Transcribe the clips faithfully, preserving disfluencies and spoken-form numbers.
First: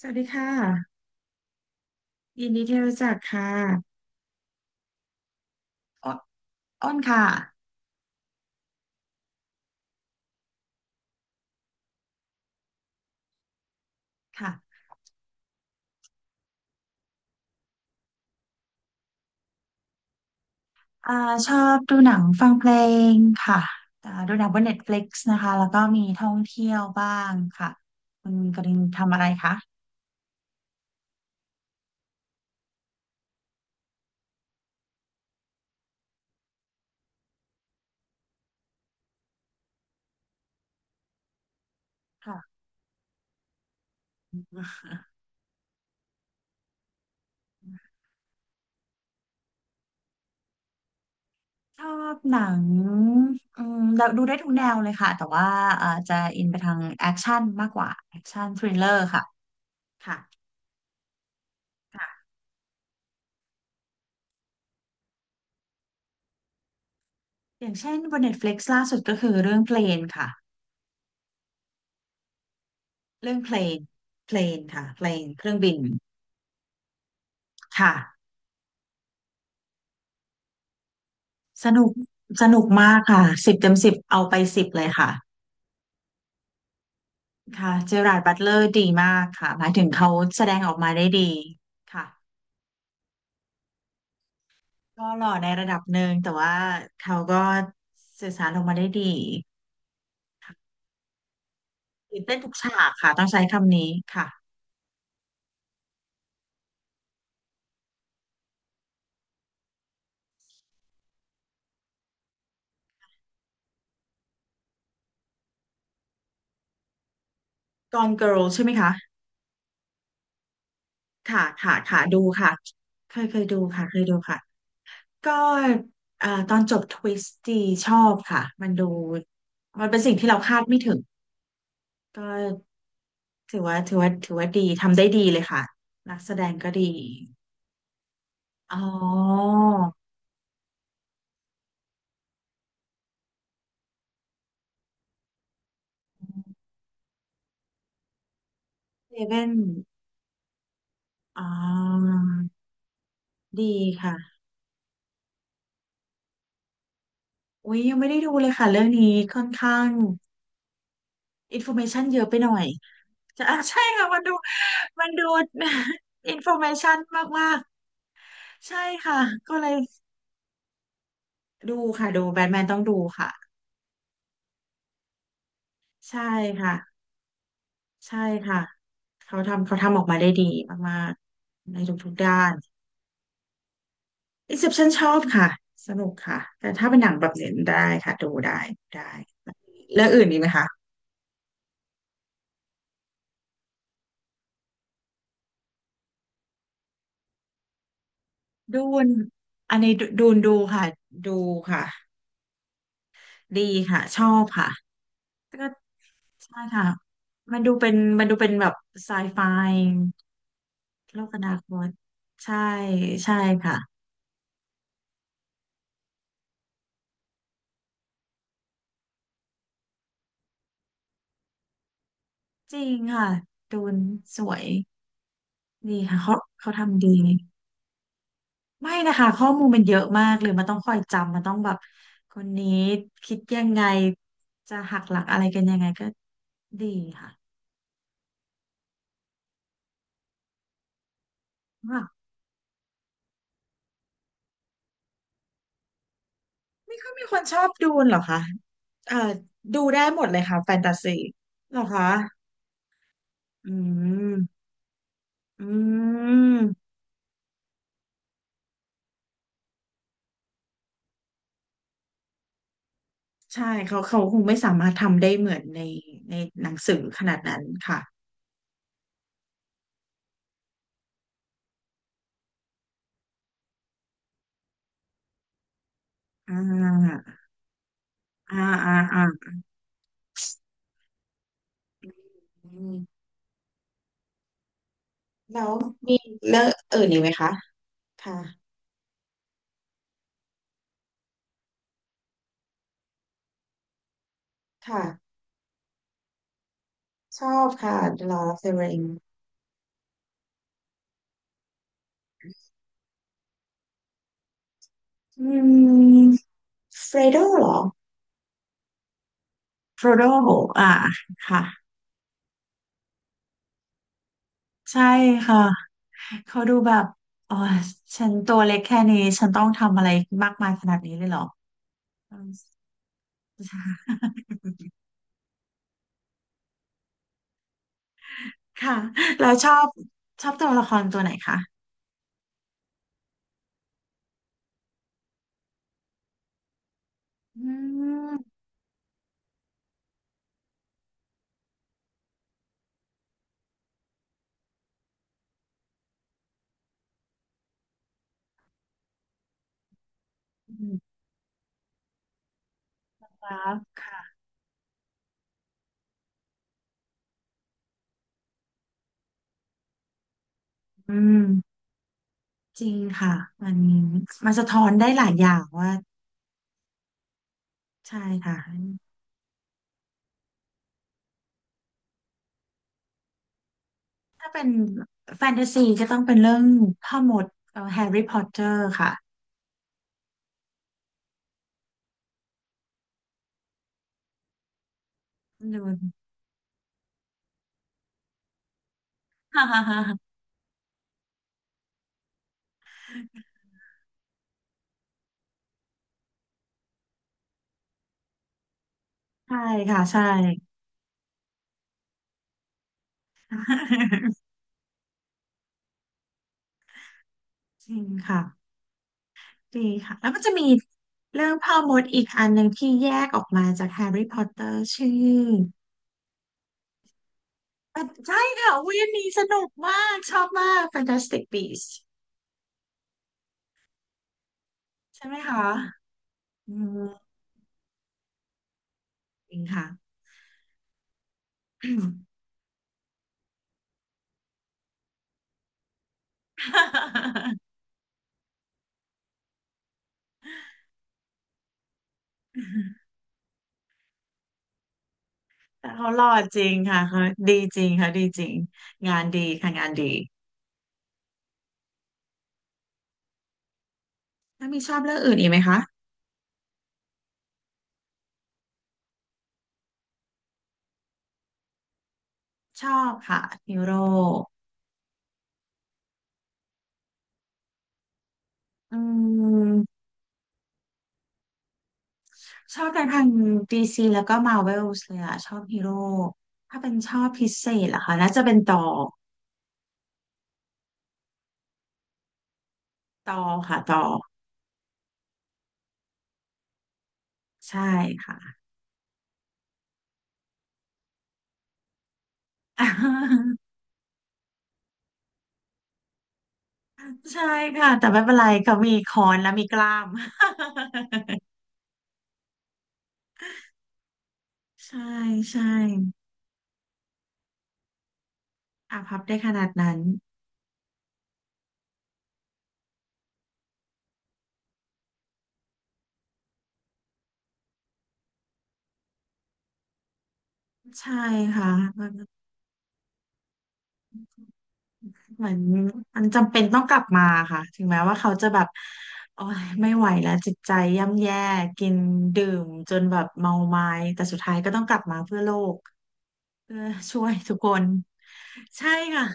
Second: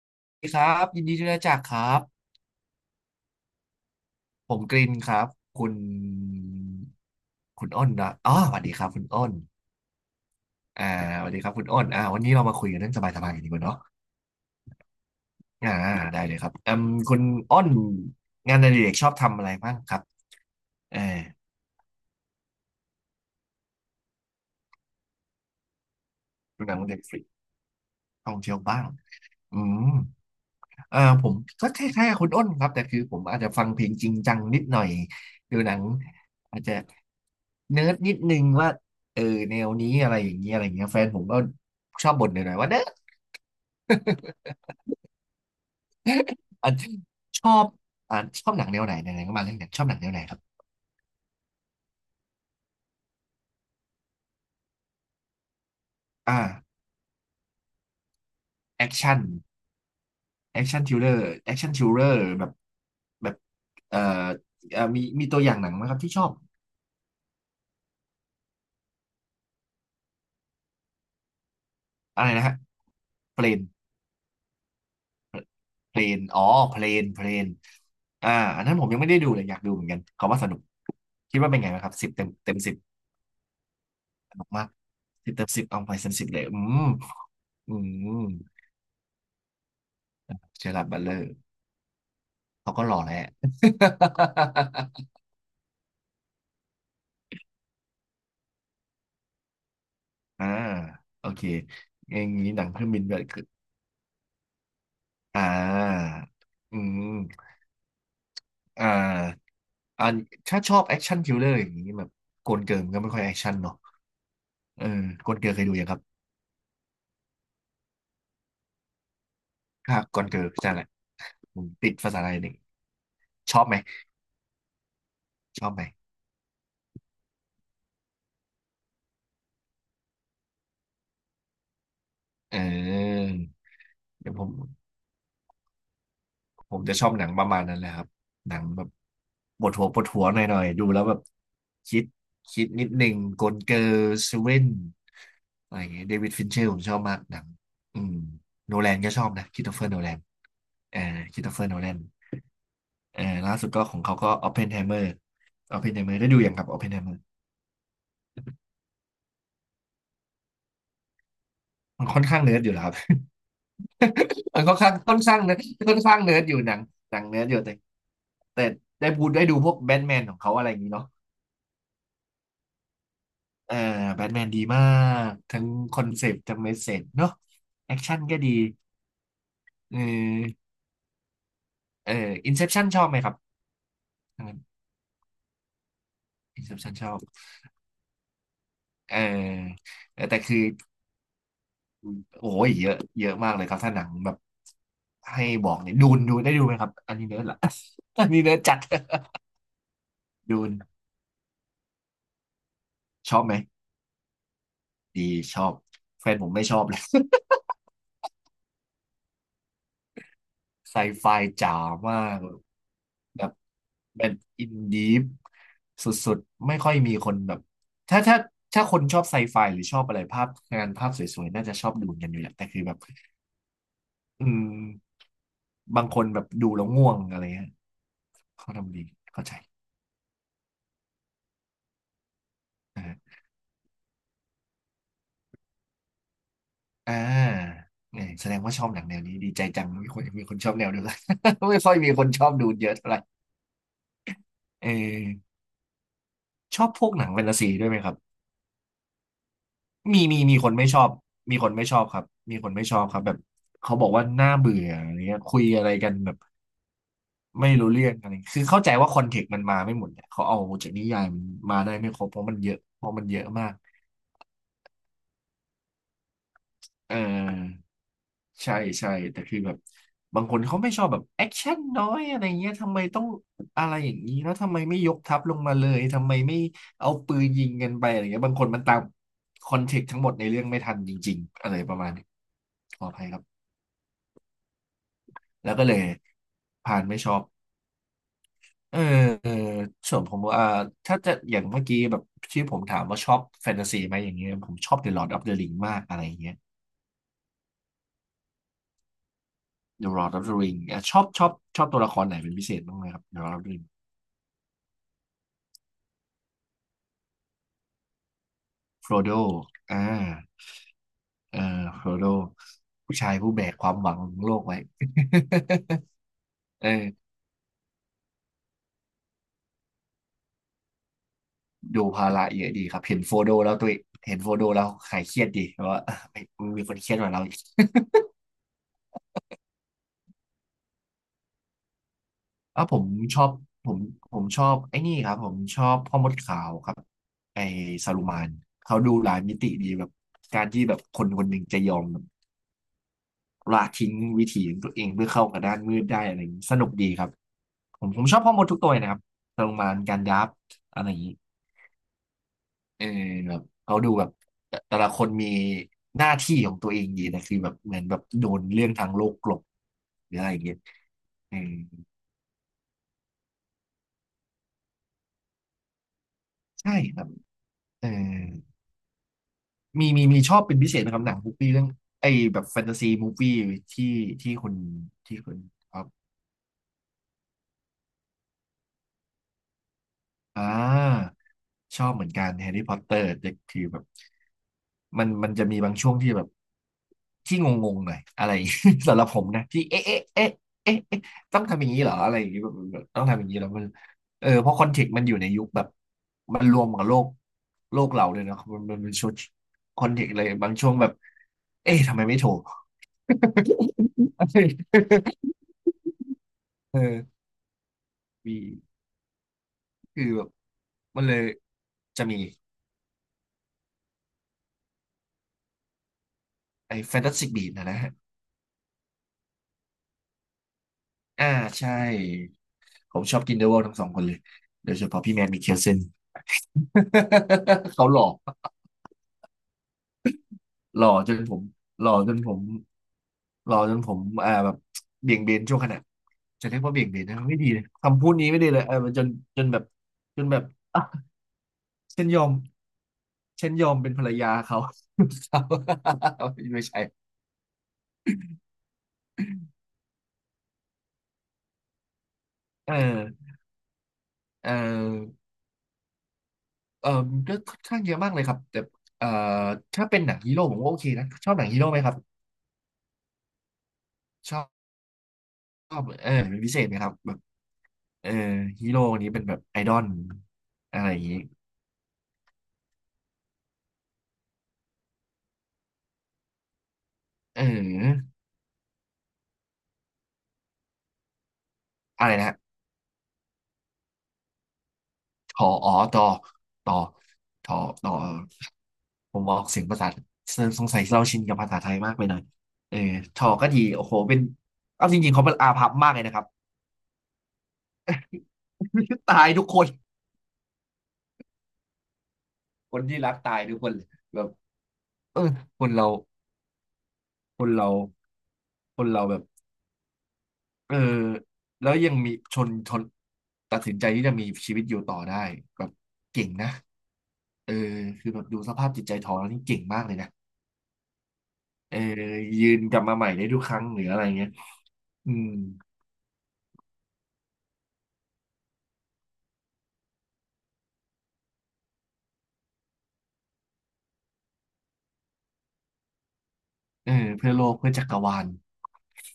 สวัสดีสวัสดีค่ะครับยินดีที่ได้รู้จักครับยินดีที่รู้จักค่ะ ผมกรินครับคุณอ้นอ้นค่ะคุณอ้นนะอ๋อสวัสดีครับคุณอ้นอ่าสวัสดีครับคุณอ้นอ่าวันนี้เรามาคุยกันเรื่องสบายๆกันดีกว่าเนาะค่ะอ่าได้เลยครับอืมคุณอ้นงานอดิเรกชอบทำอะไรบ้างครับเอออ่าชอบดูหนังฟังเพลงค่ะอ่าดูหนังบน Netflix นตฟลิกซ์นะคะแล้วก็มีท่องดูเที่หยนัวงเด็กบ้าฟรีงค่ะคุท่อณงเที่ยกวริบ้านงทำอะไรคะ อืม อ่าผมก็คล้ายๆกับคุณอ้นครับแต่คือผมอาจจะฟังเพลงจริงจังนิดหน่อยดูหนังอาจจะเนิร์ดนิดนึงว่าเออแนวนี้อะไรอย่างเงี้ยอะไรอย่างเงี้ยแฟนผมก็ชอบบ่นหค่ะ น่อยๆว่าเนิร์ดอ่ะชอบอ่าชอบหนังแนวไหนไหนๆก็มาเรื่องหนังชอบหนังแนวไหนครับชอบหนังอืมเราดูได้ทุกแนวเลยค่ะแต่ว่าเอ่อจะอินไปทาอ่างแอคชั่นมากกว่า แอคชั่นทริลเลแออคร์ชั่นค่ะค่ะแอคชั่นทริลเลอร์แอคชั่นทริลเลอค่ะร์แบบแบบเอ่อเอ่อมีมีตัวอย่างหนังไหมครับที่ชอบอย่างเช่นบน Netflix ลกซ์ล่าสุดก็คือเรื่องเพลนค่ะอะไรนะฮะเรื่องเปลเพลน นเพลนค่ะเพลนเครื่องบิน เพลนอ๋อเพลนเพลนค่ะอ่าอันนั้นผมยังไม่ได้ดูเลยอยากดูเหมือนกันเขาว่าสนุกคิดว่าเป็นสไงบ้างนุคกรับสิบเต็มสเต็มนุกสิบมากค่ะสิบเต็มสิบเอาสไปนุกสิมาบกเลยค่ะสิบเต็มสิบเอาไปเต็มสิบเลยอืมค่ะอืเจอราร์ดมบัตเลอร์ดีมากค่ะหมายถึงเขาแสดงเจอออกร์ารดมาบัตได้เลอร์ดีค่ะเขาก็หล่อแหละ ก็ หล่อในระดับหนึ่งแต่ว่าเขาก็สื่อสารออกมาได้ดีอ่าค่ะโอเคอตื่ย่านงเต้นทุนี้กหนังเคฉารื่อกงบินค่ะแบต้องใช้บึ้นคำนี้ค่ะ อ่าอืมอ่าอันถ้าชอบแอคชั่นคิลเลอร์อย่างนี้แบบโกนเกิร์ลมันก็ไม่ค่อยแอคชั่นเนาะเออโกนเกิร์ลเคยดูยังครับ Gone Girl ใช่ไหมคะค่ะก่อนเกิร์ลใช่แหละค่ะผมค่ะติดค่ะภาดูษาไทยค่ะนี่ เคยเคยชดูอบไหมค่ะเคยดูค่ะก็ชอบไหมเอ่อตอนจบทวิสต์ดีชอบค่ะมันดูมันเป็นสิ่งที่เราคาดไม่ถึงก็ เออถือว่าถือว่าถืเดี๋ยวอผว่ามดีทำได้ดีเลยค่ะนักแสดงก็ผมดีจะชอบหนังประมาณนั้นแหละครับหนังอ๋อแบบปวดหัวปวดหัวหน่อยๆดูแล้วแบบคิดคิดนิดหนึ่งกลเกอร์เซเว่นอะไรอย่างเงี้ยเดวิดฟินเชอร์ผมชอบมากหนังอืมโนแลนก็เซชอบเว่นะนค h ิ i โตเฟอร์โนแลนเออคอ๋ริสโตเฟอร์โนแลนอเออล่าดีสุดก็ของค่ะเขาก็ออปเพนไฮเมอร์ออปเพนไฮเมอร์ได้ดูอย่างครับออปเพนไฮเมอร์อุ้ยยังไม่ได้ดูเลยค่ะเรื่องนี้ค่อนข้างอินโฟเมชัมันนเยค่อนอะไปข้างหน่เนิอร์ดยอยู่แล้วครับ จะอ่ะใช่ค่ะมันดู มันค่อนข้างมันค่อนดู ข้างเนิร์ดค่อนข้าง เนิอินร์ดโฟอยู่เมหนังชันหนังเนิร์มาดอยู่กแต่แต่ๆใช่ได้ค่ะพูดได้ก็ดูเลพวยกแบทแมนของเขาอะไรอย่างงี้เนาะ ดูค่ะดูแบทแมนต้องดูค่ะเออแบทแมนดีมากทั้งคอนใช่เซปต์ทั้งเมค่ะสเสจเนาะแอคชั่ใช่นก็ดีค่ะเขาทำเขาเอทำออกมาได้ดีอมากๆในเอทุอกๆด้าอิน นเซปชั่นชอบไหมครับทั้งนั้น Inception ชอบค่ะสนุกค่ะอินแต่เซปถ้าชั่นเป็นชหนัองบแบบเนี้ได้ค่ะดูได้ได้เออแล้วเอออื่นอีแต่กไหมคือคะโอ้ยเยอะเยอะมากเลยครับถ้าหนังแบบให้บอกเนี่ยดูนดูได้ดูไหมครับอันนี้เนิร์ดละ อันนี้เนิร์ดจัด ดูนอันนี้ดูดูน ดูดูนค่ะดูค่ะชอบไหมดีค่ะชอบค่ะดีชก็อบแฟนผมใช่ไม่ชอบค่ะเลย มันดูเป็นมันดูเป็นแบบไซไฟ ไซโลไฟกอนาคจ๋าตมาก ใช่ใช่แบบค่ะแบบอินดีฟสุดๆไม่ค่อยมีคนแบบถ้าถ้าถ้าคนชอบไซไฟหรือชอบอะไรภาพงานภาพสวยๆน่าจะชอบดูกันอยู่แหละแต่จคือริแบบงค่ะดูนสอืวยมดีบางคค่ะนเขาแบบดูเขาแล้วทำง่ดี วงอะไรเงี้ยเขาไม่ทำดีนะคะเข้าข้อใจมูลมันเยอะมากเลยมันต้องคอยจำมันต้องแบบคนนี้อ่าคิดยังไงจะหักหลักอะไรกันยังไงก็ดีอ่ค่ะาเนี่ยแสดงว่าชอบหนังแนวนี้ดีใจจังมีคนมีคนชอบแนวเดียวกัน ไม่ค่อยมีคค่ะนชอบดูเยอะเท่าไหร่เออชอบพก็วกหมีนังคแฟนนชตาอซีบด้วดูยไหมคเหรัรบ อคะเอ่อดูได้หมีมดเลมียมีค่ะคแฟนนไม่ตาชอบซีมีคนเหรอไม่ชอคะบครับมีคนไม่ชอบครับแบบอืเขาบอกว่าน่ามเบื่ออะไรเงี้ยคุอืยอะไรกันแบบมไม่รู้เรื่องอะไรคือเข้าใจว่าคอนเทกต์มันมาไม่หมดเนี่ยเขาเอาจากนิยายมันมาได้ไม่ครบเพราะมันเยอะเพราะมันเยอะใช่มากเขาเขาคงไม่สามารถทำได้เหมือนในในหนังสือเอขนาดนั้นอค่ะใช่ใช่แต่คือแบบบางคนเขาไม่ชอบแบบแอคชั่นน้อยอะไรเงี้ยทำไมต้องอะไรอย่างนี้แล้วทำไมไม่ยกทัพลงมาเลยทำไมอ่ไม่เอาาปืนยิงกันไปอะไรเงี้ยบาอ่างคนมันอ่าตามอ่าคอนเทกต์ทั้งหมดในเรื่องไม่ทันจริงๆอะไรประมาณนี้อืขมออภัยครับ แล้แล้ววก็เลยมีเรื่องพาอื่นนอีไม่กไหชมอบคะค่ะเออเออส่วนผมว่าถ้าจะอย่างเมื่อกี้แบบที่ผมถามว่าชอบแฟนตาซีไหมอย่างเงี้ยผมชอบ ค่ะ The Lord of the Ring มากอะไรอย่างเงี้ย ชอบค่ะ The Lord of the Ring The Lord of the Ring อ่ะชอบชอบชอบตัวละครไหนเป็นพิเศษบ้างไหมครับ The Lord of the Ring อืมเฟรโดเหรอโฟโดอ่าโฟรโดอ่าเออค่ะโฟโดผู้ชายผู้แบกความหวังของโลกไว้ ใช่ค่ะเขาดู แบบเอออ๋อฉันตัวเล็กแค่นี้ฉันต้องทำอะไรมากมายขนาดนี้เลยเหรอดูภาอืระมเยอะดีครับเห็นโฟโดแล้วตัวเองเห็นโฟโดแล้วหายเครียดดีเพราะว่า เอมมีคนเครียดกว่าเรา ค่ะเราชอบชอบตัวละครตัวไหนคะอ่ะผมชอบผมผมชอบไอ้นี่ครับผมชอบพ่อมดขาวครับอืไอ้ซาลูมมานเขาดูหลายมิติดีแบบการที่แบบคนคนหนึ่งจะยอมแบบละทิ้งวิถีของตัวเองเพื่อเข้ากับด้านมืดได้อะไรอย่างนี้สนุกดีครับผมผมชอบพ่อมดทุกตัวเลยนะครับซาลูมานการยับอะไรอย่างนี้เออคแบรับบเขาดูแบบค่ะแต่แต่ละคนมีหน้าที่ของตัวเองดีนะคือแบบเหมือนแบบโดนเรื่องทางโลกกลบหรืออะไรอย่างเงี้ยอืเออมจริงค่ะมันมันสะท้อนได้หลายอย่างว่าใช่ครับเออ ใช่ค่ะ มีมีมีชอบเป็นพิเศษนะครับหนังมูปี่เรื่องไอ้แบบแฟนตาซีมูฟวี่ที่ที่เป็นคุณที่แฟคุนณตาซีออก็ฟต้องเป็นเรื่องพ่อมดเอ่อแฮร์รี่พอตเตอร์ค่ะอ่าชอบเหมือนกันแฮร์รี่พอตเตอร์แต่คือแบบมันมันจะมีดูบางช่วงที่แบบที่งงๆหน่อยอะไร สำหรับผมฮ่านะฮ่าที่เอ๊ะเอ๊ะฮ่าเอ๊ะเอ๊ะเอ๊ะต้องทำอย่างนี้เหรออะไรอย่างนี้แบบแบบต้องทำอย่างนี้แล้วมันเออเพราะคอนเทกต์มันอยู่ในยุคแบบมันรวมกับโลกโลกเราเลยเนอะมันมันเป็นชุดใช่ค่ะคอนเทใช่กต์อะไรบางช่วงแบบเอ๊ะทำไมไม่โทร เออ จริงค่ะมีดีค่ะคืแล้อวมัแบนบจะมีมันเลยเรื่องพ่อมดอีจะกมีอันหนึ่งที่แยกออกมาจากแฮร์รี่พอตเตอร์ชื่อไอ้แฟนตาสติกบีนะนะอ่ะฮะใช่ค่ะอุ้ยอันนี้สนุกมากชอบมาก Fantastic อ่าใช่ Beasts ผมชอบกินเดอะวอลทั้งสองคนเลยโดยเฉพาะใช่ไหพี่มแมนมิคะเคลเซน อืม เขาหล่อจริงค่ะ หล่อจนผมหล่อจนผมหล่อจนผมอ่าแบบเบี่ยงเบนช่วงขณะจะเรียกว่าเบี่ยงเบนนะไม่ดีเลยคำพูดนี้ไม่ดีเลยเออจนจนแบบจนแบบอ่ะฉันยอม ฉันยอมเป็นภรรยาเขา แต่เขาหล่อจริ งไม่ใช่ค่ะเขาดีจริงค่ะดีจริงงานดีค่ะงานดีเออถ้าเออ มีชอบเรื่องอื่นอีกไหมคะเอ่อก็ค่อนข้างเยอะมากเลยครับแต่เอ่อถ้าเป็นหนังฮีโร่ผมว่าโอเคนะชอบหนังฮีโร่ไหมครับชอบค่ะฮีโร่ชอบชอบเออเป็นพิเศษไหมครับแบบเออฮีอืโร่นี้เป็นแบบไอดอมลอะไรอย่างนี้ชอบแต่ทางดีซีแล้วก็มาเวลส์เลยอะชอบฮีโร่ถ้าเป็นชอบพิเอเศษเหรอคะน่าอจะเป็นต่ออะไรนะฮะต่อค่ะต่อทออ๋อต่อต่อต่อใช่ต่อค่ะ ผมออกเสียงภาษาสงสัยเราชินกับภาษาไทยมากไปหน่อยเออทอ ก็ดีโอ้โหเป็นเอาจริงๆเขาเป็นอาภัพมากเลยนะครับ ใช่ค่ะแต่ไม่เป็นไรเขามีคอ นตาและยมีทุกกคนล้าม คนที่รักตายทุกคนเลยแบบ ใช่เออใช่คนเรา คนเราอาคนพับเราแบได้บขนาดนั้นเออแล้วยังมีชนชนตัดสินใจที่จะมีชีวิตอยู่ต่อได้แบบเก่งนะเออคือแบบดูสภาพจิตใจทองแล้วนี่เก่งมากเลยนะใช่ค่ะ เออยืนกลับมาใหม่ได้ทุกครั้งหรืออะไรเงี้ยอืเหมมือนมันจำเป็นต้องกลับมาค่ะถึงแม้ว่าเขาจะแบบโอ้ยไม่ไหวแล้วจิตใจย่ำแย่กินดื่มจนแบบเมาไม้แต่สุดท้ายก็ต้องกลับมาเพื่อโลกเพื่อเออช่วยเพื่อทุกโลคกนเพื่อจักรวาลใช่ค่ะ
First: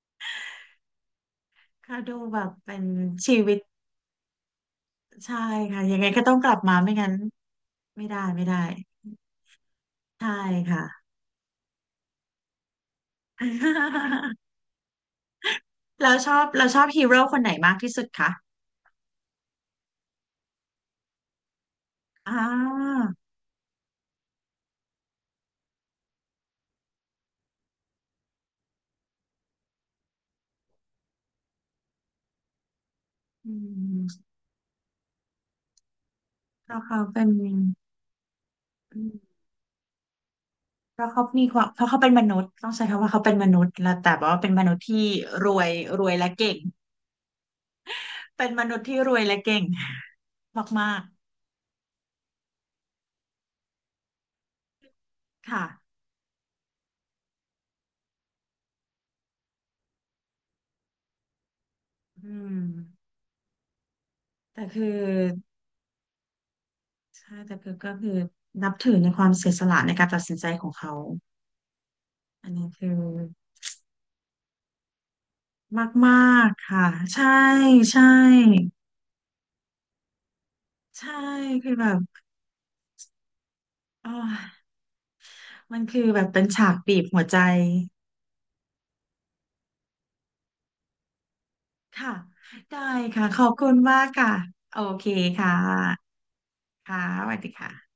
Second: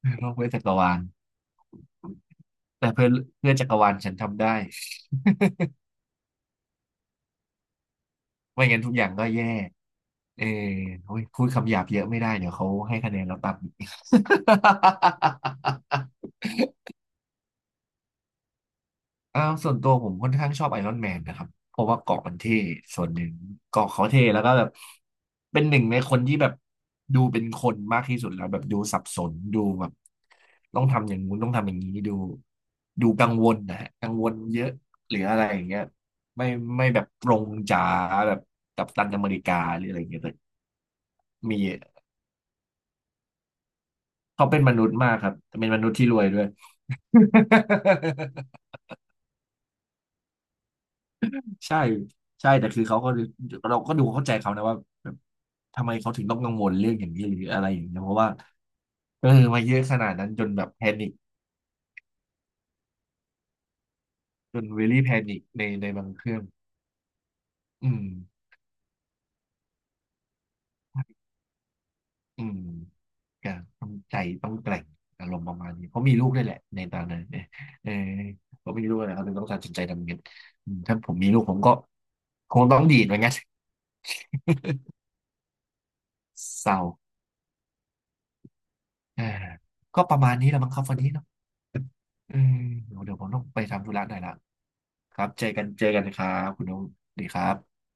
เพื่อโลกเพื่อจักรวาลค่ะดูแบบเป็นแต่เพื่อชีเพื่วิอตจักรวาลฉันทำได้ใช่ค่ะยังไงก็ต้องกลับมาไม่งั้นไม่ได้ไม่ได้ไม่งั้นทุกอย่างก็แย่ใช่เออค่ะ โอ้ยพูดคำหยาบเยอะไม่ได้เดี๋ยวเขาให้คะแนนเราต่ำอีก แล้ว ชอบเราชอบฮีโร่คนไหนมากที่สุดคะอ่าส่วนตัวผมค่อนข้างชอบไอรอนแมนนะครับเพราะว่าเกราะมันอ่าเท่ส่วนหนึ่งเกราะเขาเท่แล้วก็แบบเป็นหนึ่งในคนที่แบบดูเป็นคนมากที่สุดแล้วแบบดูสับสนดูแบบต้องทำอย่างงู้นต้องทำอย่างนี้ดูดูกังวอืลนะฮะกังมวลเยอะหรืออะไรอย่างเงี้ยไม่เพราะไม่เขาแบบเป็ตน รงจ๋าแบบกัปตันอเมริกาหรืออะไรอย่างเงี้ยแต่เพราะเขามีคมีวามเพราะเขาเป็นมนุษย์ต้องใช้คำว่าเขาเป็นมนุษย์แล้วแต่ว่าเขาเป็นเป็มนมนุษย์นุษที่ย์มากครับรแต่วเป็ยนมนุษย์รที่วยรวยและด้วย เก่งเป็น มนุษย์ที่รวยและเก่ง มากใช่ใช่แต่คือเขาก็เราก็ดูเข้าใจเขานะว่าแบบๆค่ะทำไมเขาถึงต้องกังวลเรื่องอย่างนี้หรืออะไรอย่างเงี้ยเพราะว่าเออมาเยอะขนาดนั้นจนแบบแพนิคอืมจแต่นเวคือลี่แพนิคในในบางเครื่องใช่แต่คือก็อืมคือนับถือในความเสียสละในการตัดสินใจของเขาอือันมนี้คือก็ต้องใจต้องแกร่งอารมณ์ประมาณนี้เขามีมาลูกด้วยกแหละๆในค่ะตอนนั้นใช่เนี่ยเออใช่เขามีลูกนะเขาถึงต้องตัดสินใจทำเงินอืมถ้าผใช่มมีลูกผมคืก็อแบบคงต้องดีดเหมือนกันอ๋อมันคือแบบเป็นเศฉากร้าบีบหัวใจอ่าก็ประมาณนี้แหละมั้งครับวันนี้เนาะค่ะอืมได้เดี๋ยวเดี๋ยวค่ะผมขต้องอบไปคุณทำธุมาระกหน่อยค่ะละ โอเคครับเจอค่ะ กันเจอกันครับคุณนุ๊กค่ะสวัสสดีวัคสรัดีบค่ะ